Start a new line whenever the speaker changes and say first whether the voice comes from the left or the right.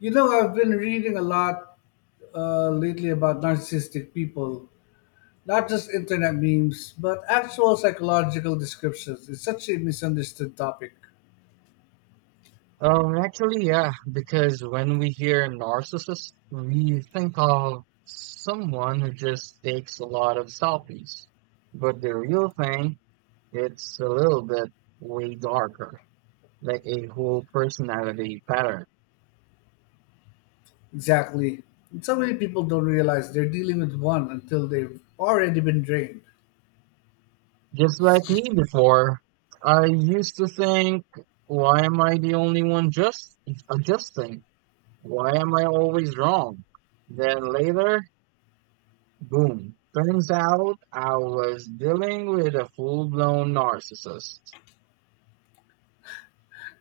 left: You know, I've been reading a lot lately about narcissistic people, not just internet memes, but actual psychological descriptions. It's such a misunderstood topic.
right: Yeah, because when we hear narcissist, we think of someone who just takes a lot of selfies. But the real thing, it's a little bit way darker, like a whole personality pattern.
left: Exactly. And so many people don't realize they're dealing with one until they've already been drained.
right: Just like me before, I used to think, why am I the only one just adjusting? Why am I always wrong? Then later, boom. Turns out I was dealing with a full blown narcissist.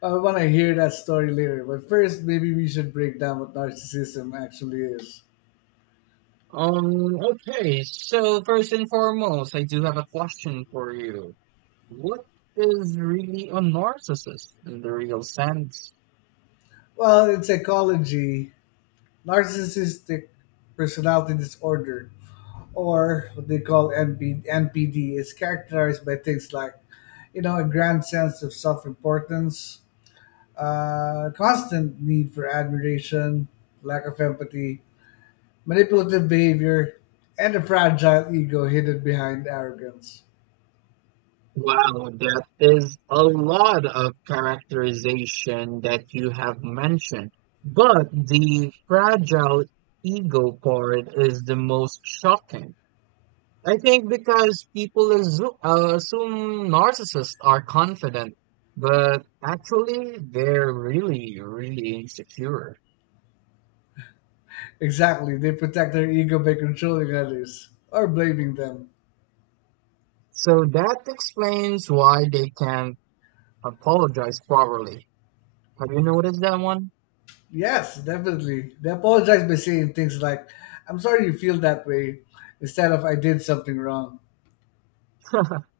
left: I want to hear that story later, but first, maybe we should break down what narcissism actually is.
right: Okay, so first and foremost, I do have a question for you. What is really a narcissist in the real sense?
left: Well, in psychology, narcissistic personality disorder, or what they call MP, NPD, is characterized by things like, you know, a grand sense of self importance, constant need for admiration, lack of empathy, manipulative behavior, and a fragile ego hidden behind arrogance.
right: Wow, that is a lot of characterization that you have mentioned. But the fragile ego part is the most shocking. I think because people assume narcissists are confident, but actually they're really, really insecure.
left: Exactly, they protect their ego by controlling others or blaming them.
right: So that explains why they can't apologize properly. Have you noticed that one?
left: Yes, definitely. They apologize by saying things like, "I'm sorry you feel that way," instead of "I did something wrong."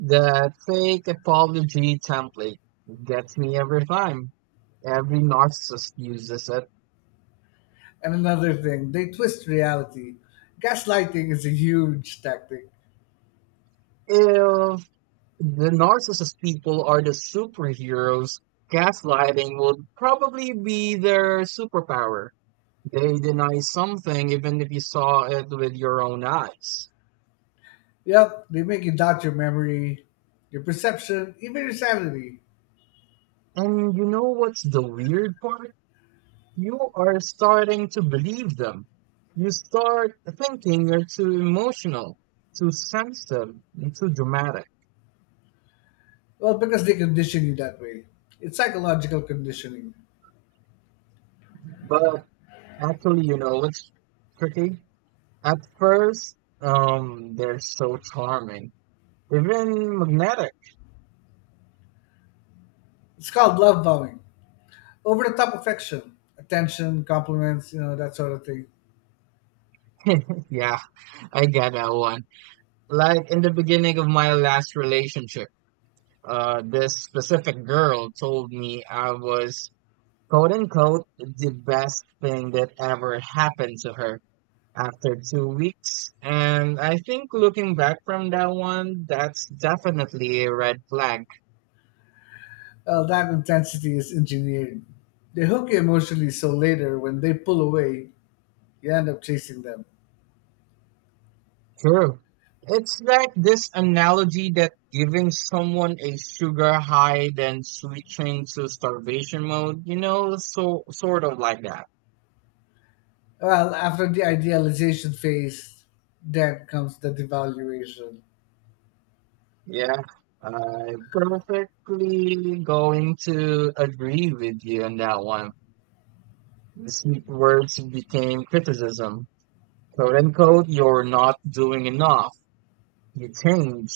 right: The fake apology template gets me every time. Every narcissist uses it.
left: And another thing, they twist reality. Gaslighting is a huge tactic.
right: If the narcissist people are the superheroes. Gaslighting would probably be their superpower. They deny something even if you saw it with your own eyes.
left: Yep, they make you doubt your memory, your perception, even your sanity.
right: And you know what's the weird part? You are starting to believe them. You start thinking you're too emotional, too sensitive, and too dramatic.
left: Well, because they condition you that way. It's psychological conditioning.
right: But actually, you know, it's tricky. At first, they're so charming, even magnetic.
left: It's called love bombing. Over the top affection, attention, compliments, you know, that sort of thing.
right: Yeah, I get that one. Like in the beginning of my last relationship, this specific girl told me I was, quote unquote, the best thing that ever happened to her after 2 weeks. And I think looking back from that one, that's definitely a red flag.
left: Well, that intensity is engineered. They hook you emotionally so later when they pull away, you end up chasing them.
right: True. It's like this analogy that giving someone a sugar high then switching to starvation mode, you know, so sort of like that.
left: Well, after the idealization phase, then comes the devaluation.
right: Yeah. I perfectly going to agree with you on that one. The sweet words became criticism. Quote unquote, you're not doing enough. You change.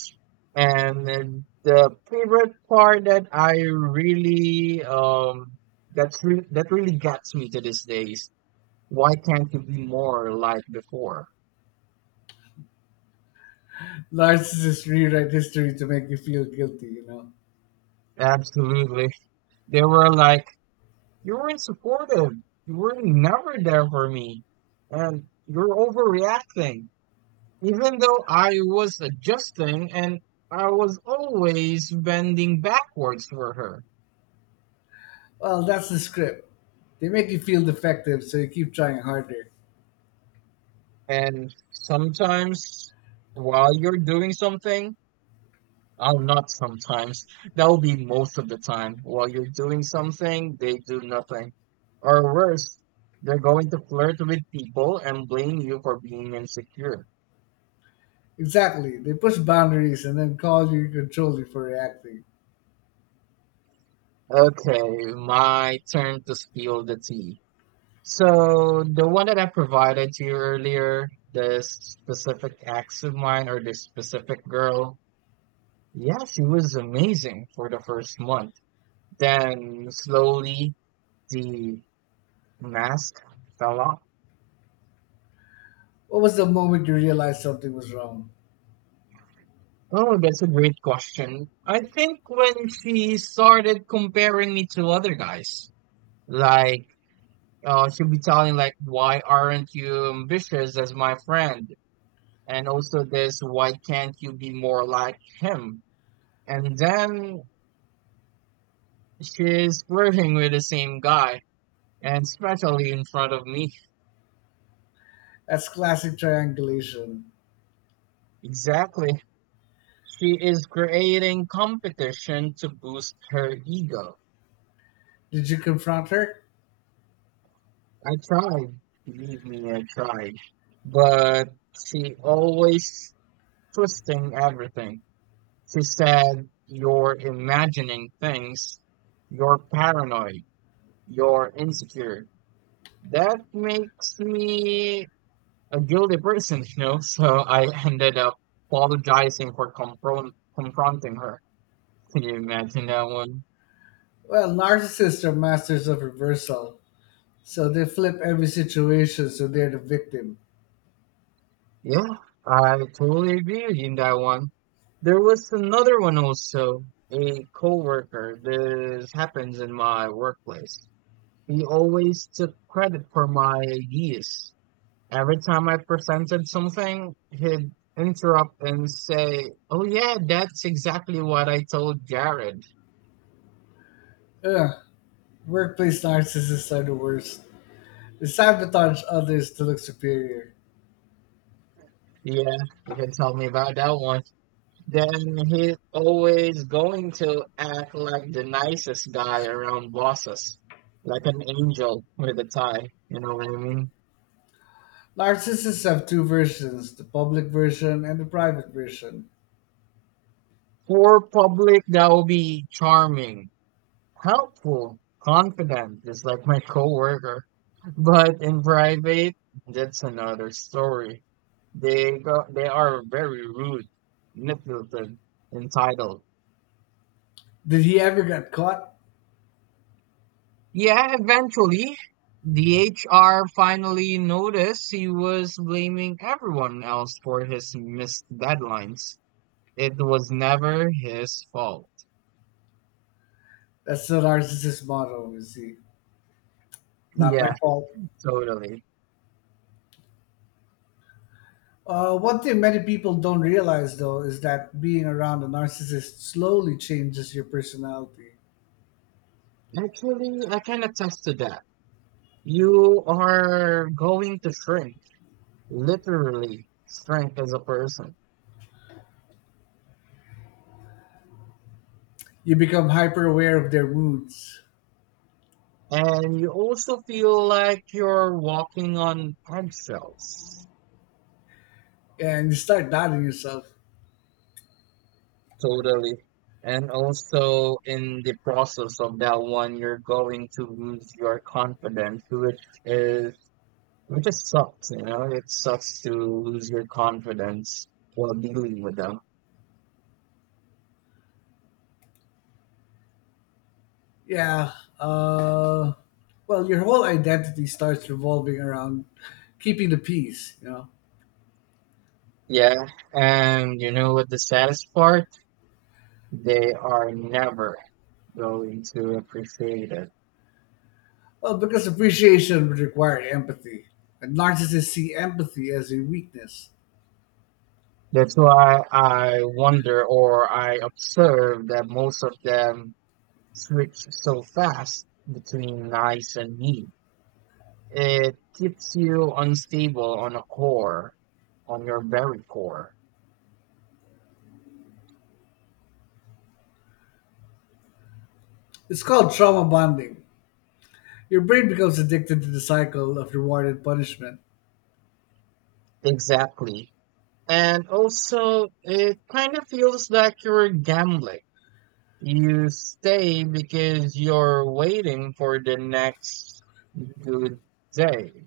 right: And then the favorite part that I really that really gets me to this day—is why can't you be more like before?
left: Narcissists rewrite history to make you feel guilty, you know?
right: Absolutely. They were like, you weren't supportive. You were never there for me. And you're overreacting. Even though I was adjusting and I was always bending backwards for her.
left: Well, that's the script. They make you feel defective, so you keep trying harder.
right: And sometimes while you're doing something, oh, not sometimes, that will be most of the time. While you're doing something, they do nothing. Or worse, they're going to flirt with people and blame you for being insecure.
left: Exactly. They push boundaries and then call you control you for reacting.
right: Okay, my turn to steal the tea. So the one that I provided to you earlier, this specific ex of mine or this specific girl, yeah, she was amazing for the first month. Then slowly the mask fell off.
left: What was the moment you realized something was wrong?
right: Oh, that's a great question. I think when she started comparing me to other guys, like she'll be telling like, "Why aren't you ambitious as my friend?" And also this, "Why can't you be more like him?" And then she's flirting with the same guy, and especially in front of me.
left: That's classic triangulation.
right: Exactly. She is creating competition to boost her ego.
left: Did you confront her?
right: I tried, believe me, I tried. But she always twisting everything. She said, you're imagining things, you're paranoid, you're insecure. That makes me a guilty person, you know? So I ended up apologizing for confronting her. Can you imagine that one?
left: Well, narcissists are masters of reversal, so they flip every situation so they're the victim.
right: Yeah, I totally agree with you in that one. There was another one also, a coworker. This happens in my workplace. He always took credit for my ideas. Every time I presented something, he'd interrupt and say, "Oh yeah, that's exactly what I told Jared."
left: Ugh, workplace narcissists are the worst. They sabotage others to look superior.
right: Yeah, you can tell me about that one. Then he's always going to act like the nicest guy around bosses, like an angel with a tie. You know what I mean?
left: Narcissists have two versions, the public version and the private version.
right: For public, that will be charming, helpful, confident, just like my coworker. But in private, that's another story. They go, they are very rude, manipulative, entitled.
left: Did he ever get caught?
right: Yeah, eventually, the HR finally noticed he was blaming everyone else for his missed deadlines. It was never his fault.
left: That's the narcissist motto, you see. Not my
right: Yeah,
left: fault.
right: totally.
left: One thing many people don't realize, though, is that being around a narcissist slowly changes your personality.
right: Actually, I can attest to that. You are going to shrink, literally shrink as a person.
left: You become hyper aware of their moods,
right: And you also feel like you're walking on eggshells.
left: and you start doubting yourself.
right: Totally. And also in the process of that one, you're going to lose your confidence, which is which just sucks, you know? It sucks to lose your confidence while dealing with them.
left: Yeah. Uh, well, your whole identity starts revolving around keeping the peace, you know?
right: Yeah. And you know what the saddest part? They are never going to appreciate it.
left: Well, because appreciation would require empathy, and narcissists see empathy as a weakness.
right: That's why I wonder or I observe that most of them switch so fast between nice and mean. It keeps you unstable on a core, on your very core.
left: It's called trauma bonding. Your brain becomes addicted to the cycle of reward and punishment,
right: Exactly. And also, it kind of feels like you're gambling. You stay because you're waiting for the next good day.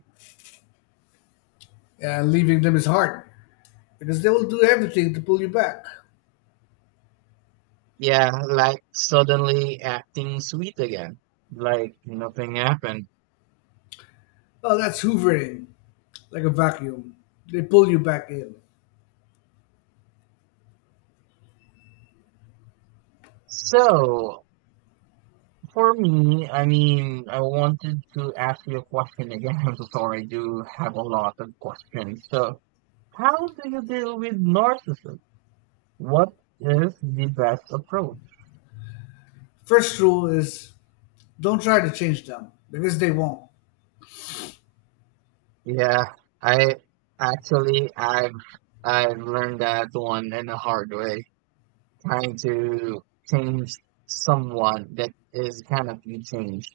left: and leaving them is hard because they will do everything to pull you back.
right: Yeah, like suddenly acting sweet again, like nothing happened.
left: Oh, that's hoovering, like a vacuum. They pull you back in.
right: So, for me, I mean, I wanted to ask you a question again. I'm so sorry, I do have a lot of questions. So, how do you deal with narcissism? What is the best approach?
left: First rule is don't try to change them because they won't.
right: Yeah, I actually I've learned that one in a hard way. Trying to change someone that is cannot be changed.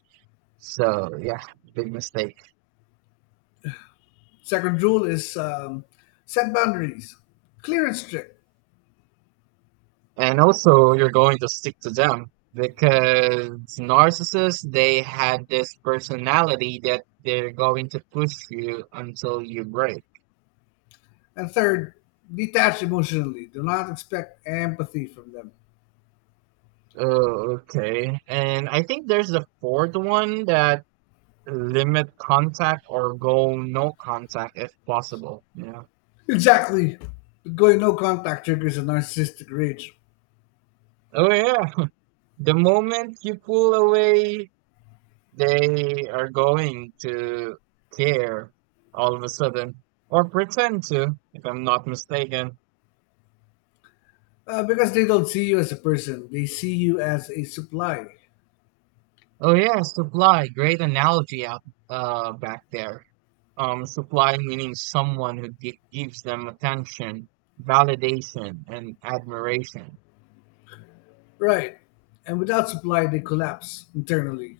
right: So yeah, big mistake.
left: Second rule is set boundaries, clear and strict.
right: And also, you're going to stick to them because narcissists, they had this personality that they're going to push you until you break.
left: And third, detach emotionally. Do not expect empathy from them.
right: Oh, okay. And I think there's the fourth one that limit contact or go no contact if possible. Yeah.
left: Exactly. Going no contact triggers a narcissistic rage,
right: Oh, yeah. The moment you pull away, they are going to care all of a sudden or pretend to, if I'm not mistaken.
left: because they don't see you as a person, they see you as a supply.
right: Oh yeah, supply. Great analogy out back there. Supply meaning someone who gives them attention, validation, and admiration.
left: Right. And without supply, they collapse internally.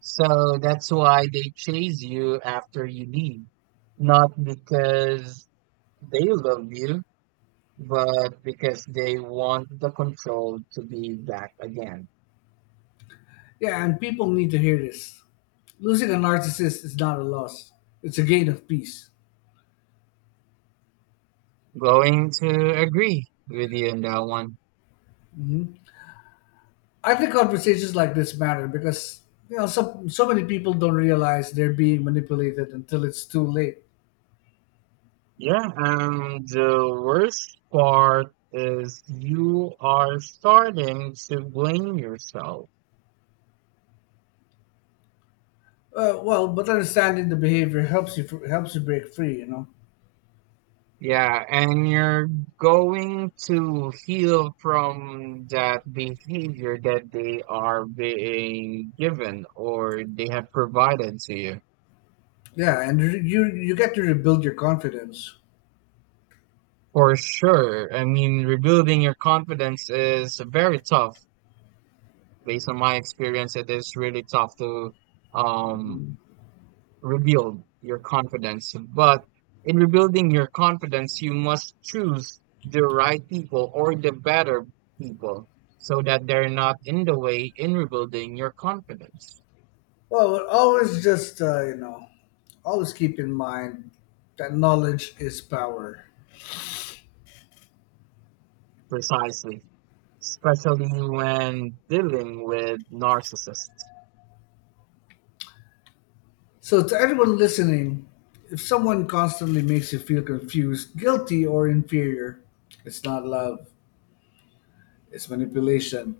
right: So that's why they chase you after you leave, not because they love you, but because they want the control to be back again.
left: Yeah, and people need to hear this. Losing a narcissist is not a loss, it's a gain of peace.
right: Going to agree with you on that one.
left: I think conversations like this matter because you know so many people don't realize they're being manipulated until it's too late.
right: Yeah, and the worst part is you are starting to blame yourself.
left: Well, but understanding the behavior helps you helps you break free. You know.
right: Yeah, and you're going to heal from that behavior that they are being given or they have provided to you.
left: Yeah, and you get to rebuild your confidence.
right: For sure. I mean, rebuilding your confidence is very tough. Based on my experience, it is really tough to um rebuild your confidence. But in rebuilding your confidence, you must choose the right people or the better people so that they're not in the way in rebuilding your confidence.
left: Well, always just you know, always keep in mind that knowledge is power.
right: Precisely. Especially when dealing with narcissists.
left: So, to everyone listening, if someone constantly makes you feel confused, guilty, or inferior, it's not love, it's manipulation.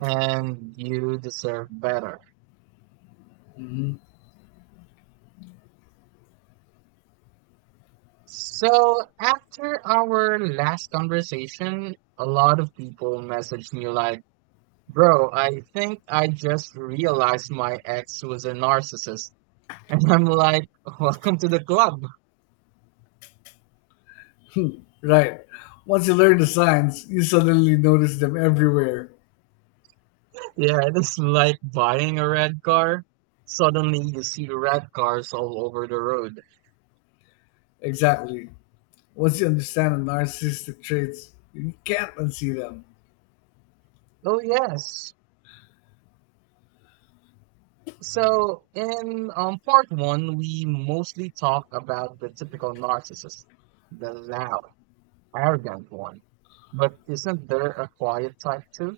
right: And you deserve better.
left: Mm-hmm.
right: So after our last conversation, a lot of people messaged me like, bro, I think I just realized my ex was a narcissist. And I'm like, welcome to the club.
left: Right. Once you learn the signs, you suddenly notice them everywhere.
right: Yeah, it is like buying a red car. Suddenly you see red cars all over the road.
left: Exactly. Once you understand the narcissistic traits, you can't unsee them.
right: Oh, yes. So, in part one, we mostly talk about the typical narcissist, the loud, arrogant one. But isn't there a quiet type too?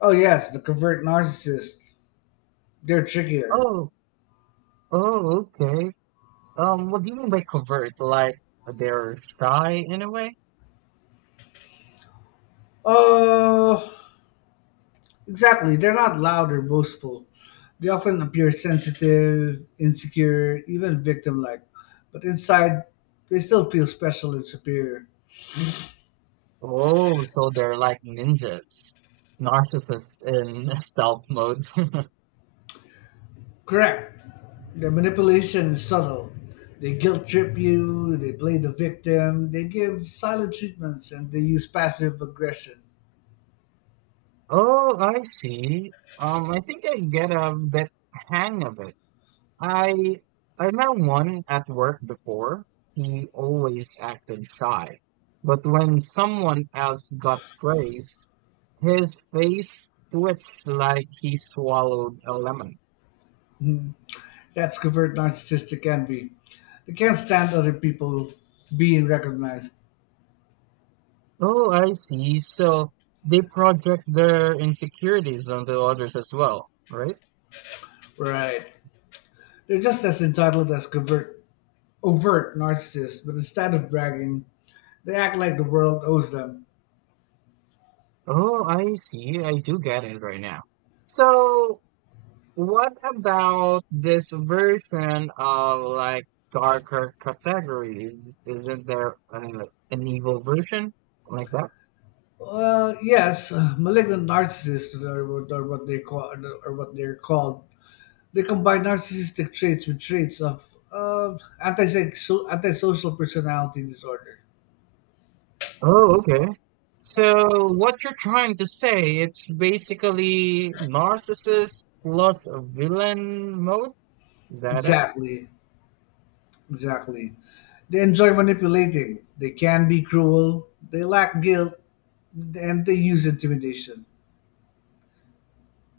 left: Oh, yes, the covert narcissist. They're trickier.
right: Oh, oh, okay. What do you mean by covert? Like they're shy in a way?
left: Oh, exactly. They're not loud or boastful. They often appear sensitive, insecure, even victim like. But inside, they still feel special and superior.
right: Oh, so they're like ninjas, narcissists in stealth mode.
left: Correct. The manipulation is subtle. They guilt trip you, they play the victim, they give silent treatments, and they use passive aggression.
right: Oh, I see. I think I get a bit hang of it. I I met one at work before. He always acted shy, but when someone else got praise, his face twitched like he swallowed a lemon.
left: That's covert narcissistic envy. They can't stand other people being recognized.
right: Oh, I see. So they project their insecurities onto others as well, right?
left: Right. They're just as entitled as covert, overt narcissists, but instead of bragging, they act like the world owes them.
right: Oh, I see. I do get it right now. So what about this version of like darker categories? Isn't there an evil version like that?
left: Well, yes, malignant narcissists are what they call are what they're called. They combine narcissistic traits with traits of antisocial personality disorder.
right: Oh, okay. So what you're trying to say, it's basically narcissist plus a villain mode? Is that it?
left: Exactly, exactly. They enjoy manipulating. They can be cruel. They lack guilt, and they use intimidation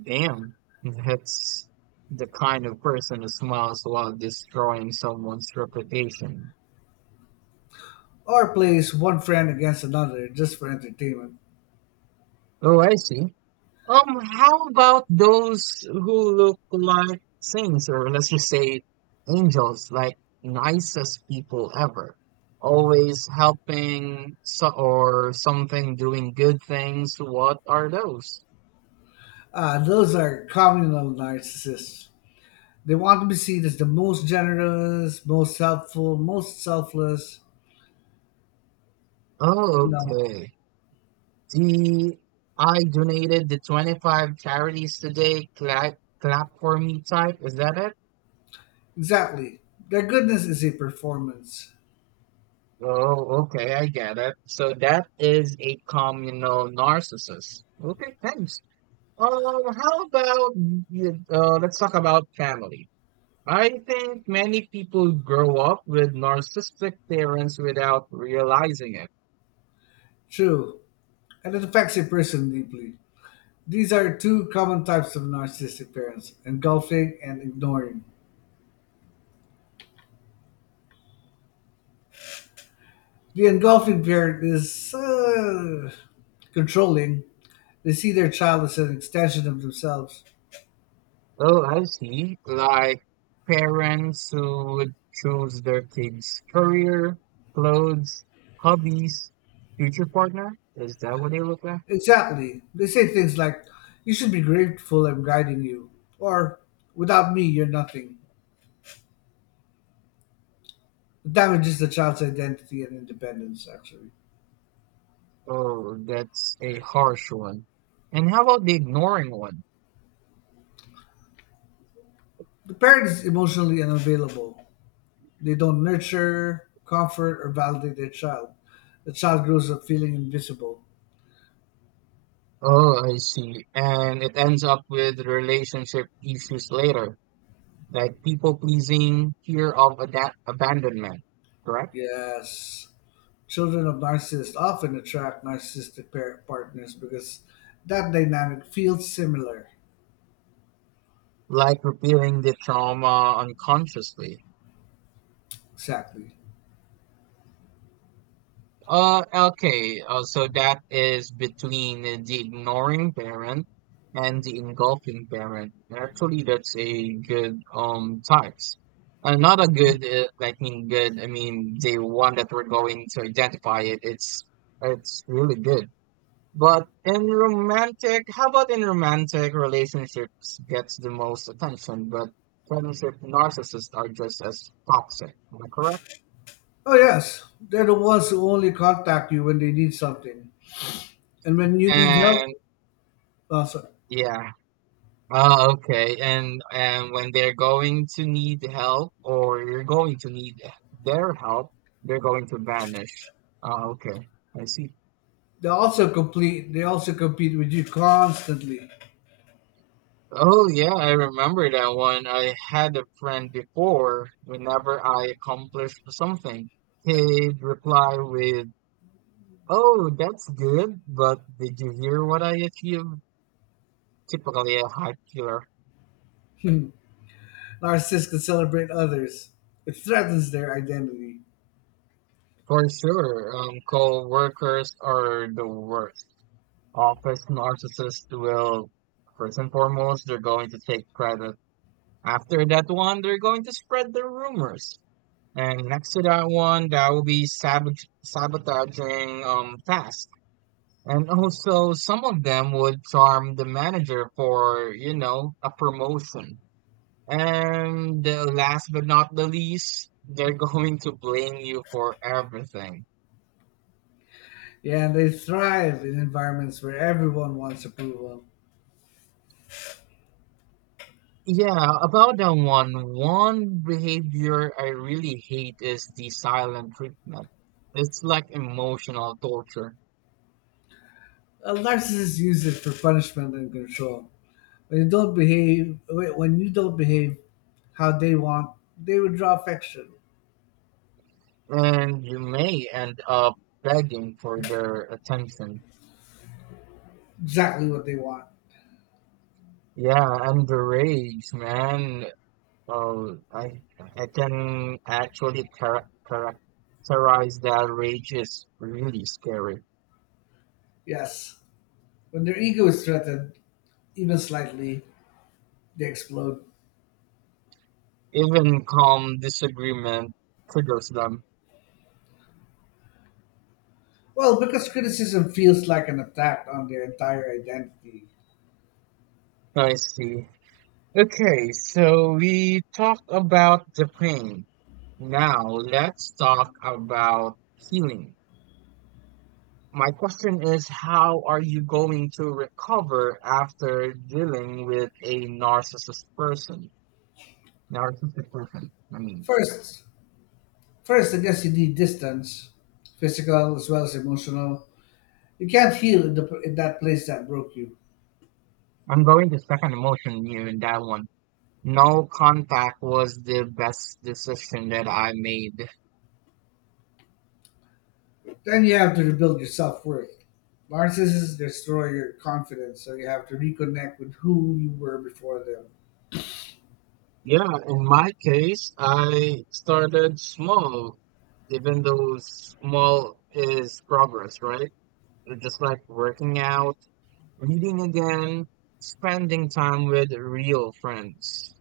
right: Damn, that's the kind of person who smiles while destroying someone's reputation.
left: or place one friend against another just for entertainment.
right: Oh, I see. How about those who look like saints, or let's just say angels, like nicest people ever, always helping so or something, doing good things? What are those?
left: Ah, those are communal narcissists. They want to be seen as the most generous, most helpful, most selfless. You
right: Oh,
left: know,
right: okay. The I donated the 25 charities today. Clap, clap for me type. Is that it?
left: exactly. Their goodness is a performance.
right: Oh, okay, I get it. So that is a communal narcissist. Okay, thanks. Let's talk about family. I think many people grow up with narcissistic parents without realizing it.
left: True, and it affects a person deeply. These are two common types of narcissistic parents, engulfing and ignoring. The engulfing parent is controlling, they see their child as an extension of themselves.
right: Oh, I see. Like parents who would choose their kids' career, clothes, hobbies, future partner. Is that what they look at?
left: Exactly. They say things like, "You should be grateful I'm guiding you," or "Without me, you're nothing." It damages the child's identity and independence, actually.
right: Oh, that's a harsh one. And how about the ignoring one?
left: The parent is emotionally unavailable. They don't nurture, comfort, or validate their child. The child grows up feeling invisible.
right: Oh, I see. And it ends up with relationship issues later, like people pleasing, fear of ada abandonment, correct?
left: Yes. Children of narcissists often attract narcissistic parent partners because that dynamic feels similar.
right: Like repealing the trauma unconsciously.
left: Exactly.
right: Okay. So that is between the ignoring parent and the engulfing parent. Actually, that's a good types. Not a good. I mean, good. I mean, the one that we're going to identify it. It's really good. But in romantic, how about in romantic relationships gets the most attention, but friendship narcissists are just as toxic. Am I correct?
left: Oh, yes. They're the ones who only contact you when they need something. And when you need help,
right: And
left: oh, sorry.
right: yeah, ah, okay. And when they're going to need help or you're going to need their help, they're going to vanish. Ah, okay. I see.
left: They also complete. They also compete with you constantly.
right: Oh, yeah, I remember that one. I had a friend before, whenever I accomplished something, he'd reply with, "Oh, that's good, but did you hear what I achieved?" Typically a hype killer.
left: Narcissists can celebrate others. It threatens their identity.
right: For sure, co-workers are the worst. Office narcissists will, first and foremost, they're going to take credit. After that one, they're going to spread the rumors. And next to that one, that will be sabotaging tasks. And also, some of them would charm the manager for, you know, a promotion. And last but not the least, they're going to blame you for everything.
left: Yeah, and they thrive in environments where everyone wants approval.
right: Yeah, about that one, one behavior I really hate is the silent treatment. It's like emotional torture,
left: A narcissist uses it for punishment and control. When you don't behave how they want, they withdraw affection.
right: and you may end up begging for their attention.
left: Exactly what they want.
right: Yeah, and the rage, man. Oh, I can actually characterize that rage is really scary.
left: Yes. When their ego is threatened, even slightly, they explode.
right: Even calm disagreement triggers them.
left: Well, because criticism feels like an attack on their entire identity.
right: I see. Okay, so we talked about the pain. Now let's talk about healing. My question is, how are you going to recover after dealing with a narcissist person? Narcissistic person. I mean,
left: First, first, I guess you need distance, physical as well as emotional. You can't heal in, in that place that broke you.
right: I'm going to second emotion you in that one. No contact was the best decision that I made.
left: Then you have to rebuild your self worth. Narcissists destroy your confidence, so you have to reconnect with who you were before them.
right: Yeah, in my case, I started small, even though small is progress, right? Just like working out, reading again, spending time with real friends.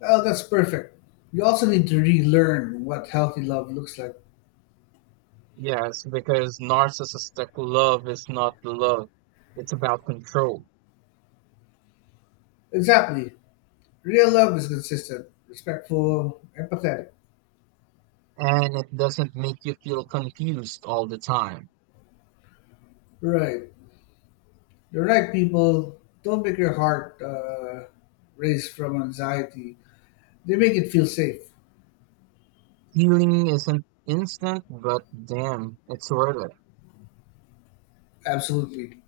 left: Well, that's perfect. You also need to relearn what healthy love looks like.
right: Yes, because narcissistic love is not love, it's about control.
left: Exactly. Real love is consistent, respectful, empathetic.
right: And it doesn't make you feel confused all the time.
left: Right. The right people don't make your heart race from anxiety, they make it feel safe.
right: Healing isn't instant, but damn, it's worth it.
left: Absolutely.